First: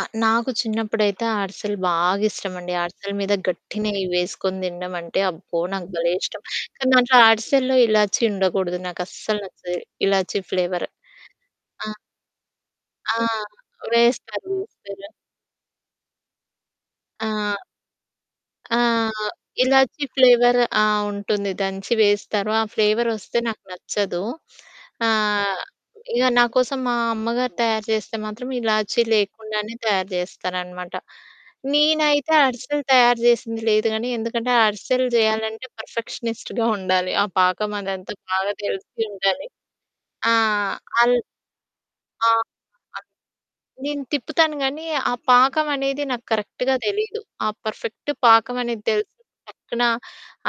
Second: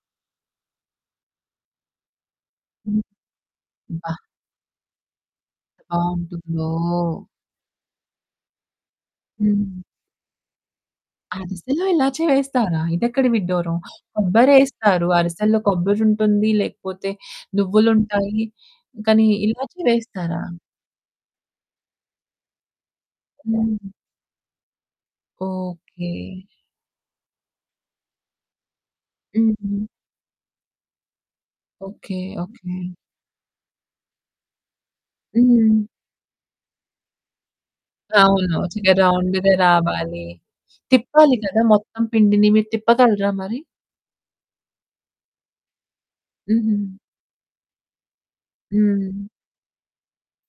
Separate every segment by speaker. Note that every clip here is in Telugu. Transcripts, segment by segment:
Speaker 1: ఆ! నాకు చిన్నప్పుడైతే అరిసెలు బాగిష్టమండి
Speaker 2: హ్మ్.
Speaker 1: అరిసెలు మీద గట్టినెయ్యి
Speaker 2: అబ్బా!
Speaker 1: వేసుకొని తినడం అంటే అబ్బో! నాకు భలే
Speaker 2: ఎంత
Speaker 1: ఇష్టం.
Speaker 2: బావుంటుందో!
Speaker 1: కానీ దాంట్లో అరిసెల్లో ఇలాచి ఉండకూడదు నాకు అస్సలు నచ్చది.
Speaker 2: హ్మ్.
Speaker 1: ఇలాచి ఫ్లేవరు.
Speaker 2: అరిసెల్లో
Speaker 1: ఆ!
Speaker 2: ఇలాచి వేస్తారా?
Speaker 1: ఆ!
Speaker 2: ఇదెక్కడి విడ్డూరం,
Speaker 1: వేస్తారు.
Speaker 2: కొబ్బరేస్తారు
Speaker 1: వేస్తారు.
Speaker 2: అరిసెల్లో కొబ్బరుంటుంది లేకపోతే
Speaker 1: ఆ!
Speaker 2: నువ్వులుంటాయి.
Speaker 1: ఆ!
Speaker 2: కానీ ఇలాచి
Speaker 1: ఇలాచి
Speaker 2: వేస్తారా?
Speaker 1: ఫ్లేవరు ఆ! ఉంటుంది దంచి వేస్తారు, ఆ ఫ్లేవరొస్తే నాకు
Speaker 2: హ్మ్.
Speaker 1: నచ్చదు. ఆహ్,
Speaker 2: ఓకె.
Speaker 1: ఇగ నాకోసం మా అమ్మగారు తయారు చేస్తే మాత్రం, ఇలాచి లేకుండానే
Speaker 2: హుహు.
Speaker 1: తయారు చేస్తారనమాట.
Speaker 2: ఓకె.
Speaker 1: నేనైతే అరిసెలు
Speaker 2: ఓకె.
Speaker 1: తయారు చేసింది లేదు గానీ, ఎందుకంటే అరిసెలు చేయాలంటే
Speaker 2: హ్మ్.
Speaker 1: పర్ఫెక్షనిస్ట్‌గా ఉండాలి. ఆ పాకం అదంతా బాగా
Speaker 2: అవును. చక్కగా
Speaker 1: తెలిసి ఉండాలి.
Speaker 2: రౌండ్‌గా రావాలి.
Speaker 1: ఆ! అల్
Speaker 2: తిప్పాలి కదా! మొత్తం
Speaker 1: ఆ!
Speaker 2: పిండిని మీరు తిప్పగలరా మరి?
Speaker 1: నేను తిప్పుతాను గానీ, ఆ పాకం అనేది నాకు కరెక్ట్‌గా
Speaker 2: హుహు.
Speaker 1: తెలీదు. ఆ పర్ఫెక్ట్ పాకం అనేది తెలిస్తే
Speaker 2: హ్మ్.
Speaker 1: టక్కున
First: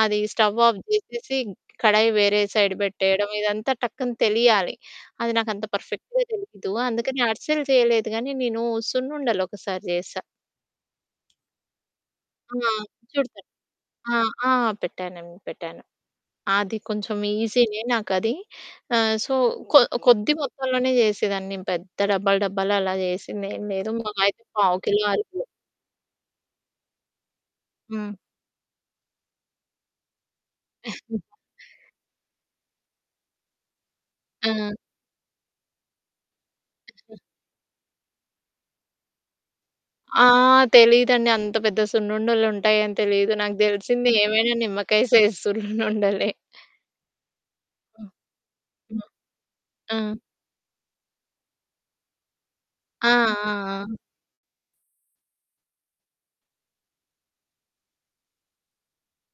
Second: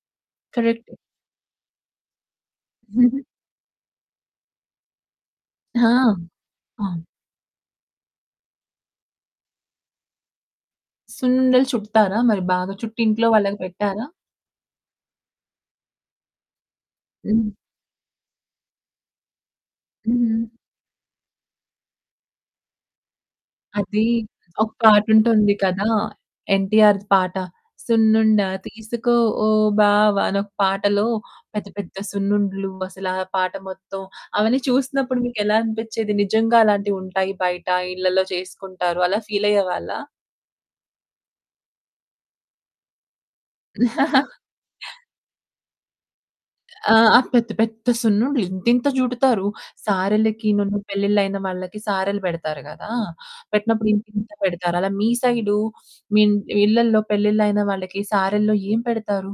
Speaker 1: అది స్టవ్ ఆఫ్
Speaker 2: కరెక్టే.
Speaker 1: చేసేసి కడాయి వేరే సైడ్ పెట్టేయడం, ఇదంతా టక్కున తెలియాలి అది నాకంత
Speaker 2: ఆ!
Speaker 1: పర్ఫెక్ట్‌గా తెలియదు
Speaker 2: అవును.
Speaker 1: అందుకని అరిసెలు చేయలేదు కానీ నేను సున్నుండలు ఒకసారి చేశా.
Speaker 2: సున్నుండలు చుడతారా? మరి
Speaker 1: ఆ!
Speaker 2: బాగా చుట్టి ఇంట్లో
Speaker 1: చుడతారు
Speaker 2: వాళ్ళకి పెట్టారా?
Speaker 1: ఆ! ఆ! పెట్టానండి పెట్టాను. అది కొంచెం
Speaker 2: హ్మ్.
Speaker 1: ఈజీనే నాకది ఆహ్, సో, కొ కొద్ది
Speaker 2: హుహు.
Speaker 1: మొత్తంలోనే చేసేదాన్ని పెద్ద డబ్బాలు డబ్బాలు అలా చేసిందేం లేదు
Speaker 2: అది,
Speaker 1: మాహా అయితే
Speaker 2: ఒక
Speaker 1: పావుకిలో, అరకిలో.
Speaker 2: పాటుంటుంది కదా! ఎన్‌టిఆర్‌ది పాట
Speaker 1: హ్మ్.
Speaker 2: 'సున్నుండ తీసుకో ఓ బావ' అనొక పాటలో పెద్ద పెద్ద సున్నుండలు, అసలు ఆ పాట మొత్తం. అవన్నీ
Speaker 1: ఆ!
Speaker 2: చూసినప్పుడు మీకు ఎలా అనిపిచ్చేది నిజంగా అలాంటివి
Speaker 1: అ!
Speaker 2: ఉంటాయి బయట, ఇళ్ళలో చేసుకుంటారు అలా ఫీలయ్యేవాళ్ళా?
Speaker 1: ఆ! తెలీదండి. అంత పెద్ద సున్నుండలుంటాయని తెలీదు. నాగు తెలిసింది ఏమైనా నిమ్మకాయ సైజ్ సున్నుండలే.
Speaker 2: ఆ! పెద్ద పెద్ద
Speaker 1: హ్మ్.
Speaker 2: సున్నుండ్లు ఇంతింత
Speaker 1: హ్మ్.
Speaker 2: చుడతారు.
Speaker 1: ఆ!
Speaker 2: సారెలకినను పెళ్ళిళ్ళైన వాళ్ళకి సారెలు పెడతారు కదా!
Speaker 1: ఆ! ఆ!
Speaker 2: పెట్టినప్పుడు
Speaker 1: ఆ!
Speaker 2: ఇంతింత పెడతారు. అలా మీ సైడు మీ ఇళ్ళల్లో పెళ్ళిళ్ళు అయిన వాళ్ళకి సారెల్లో ఏం పెడతారు?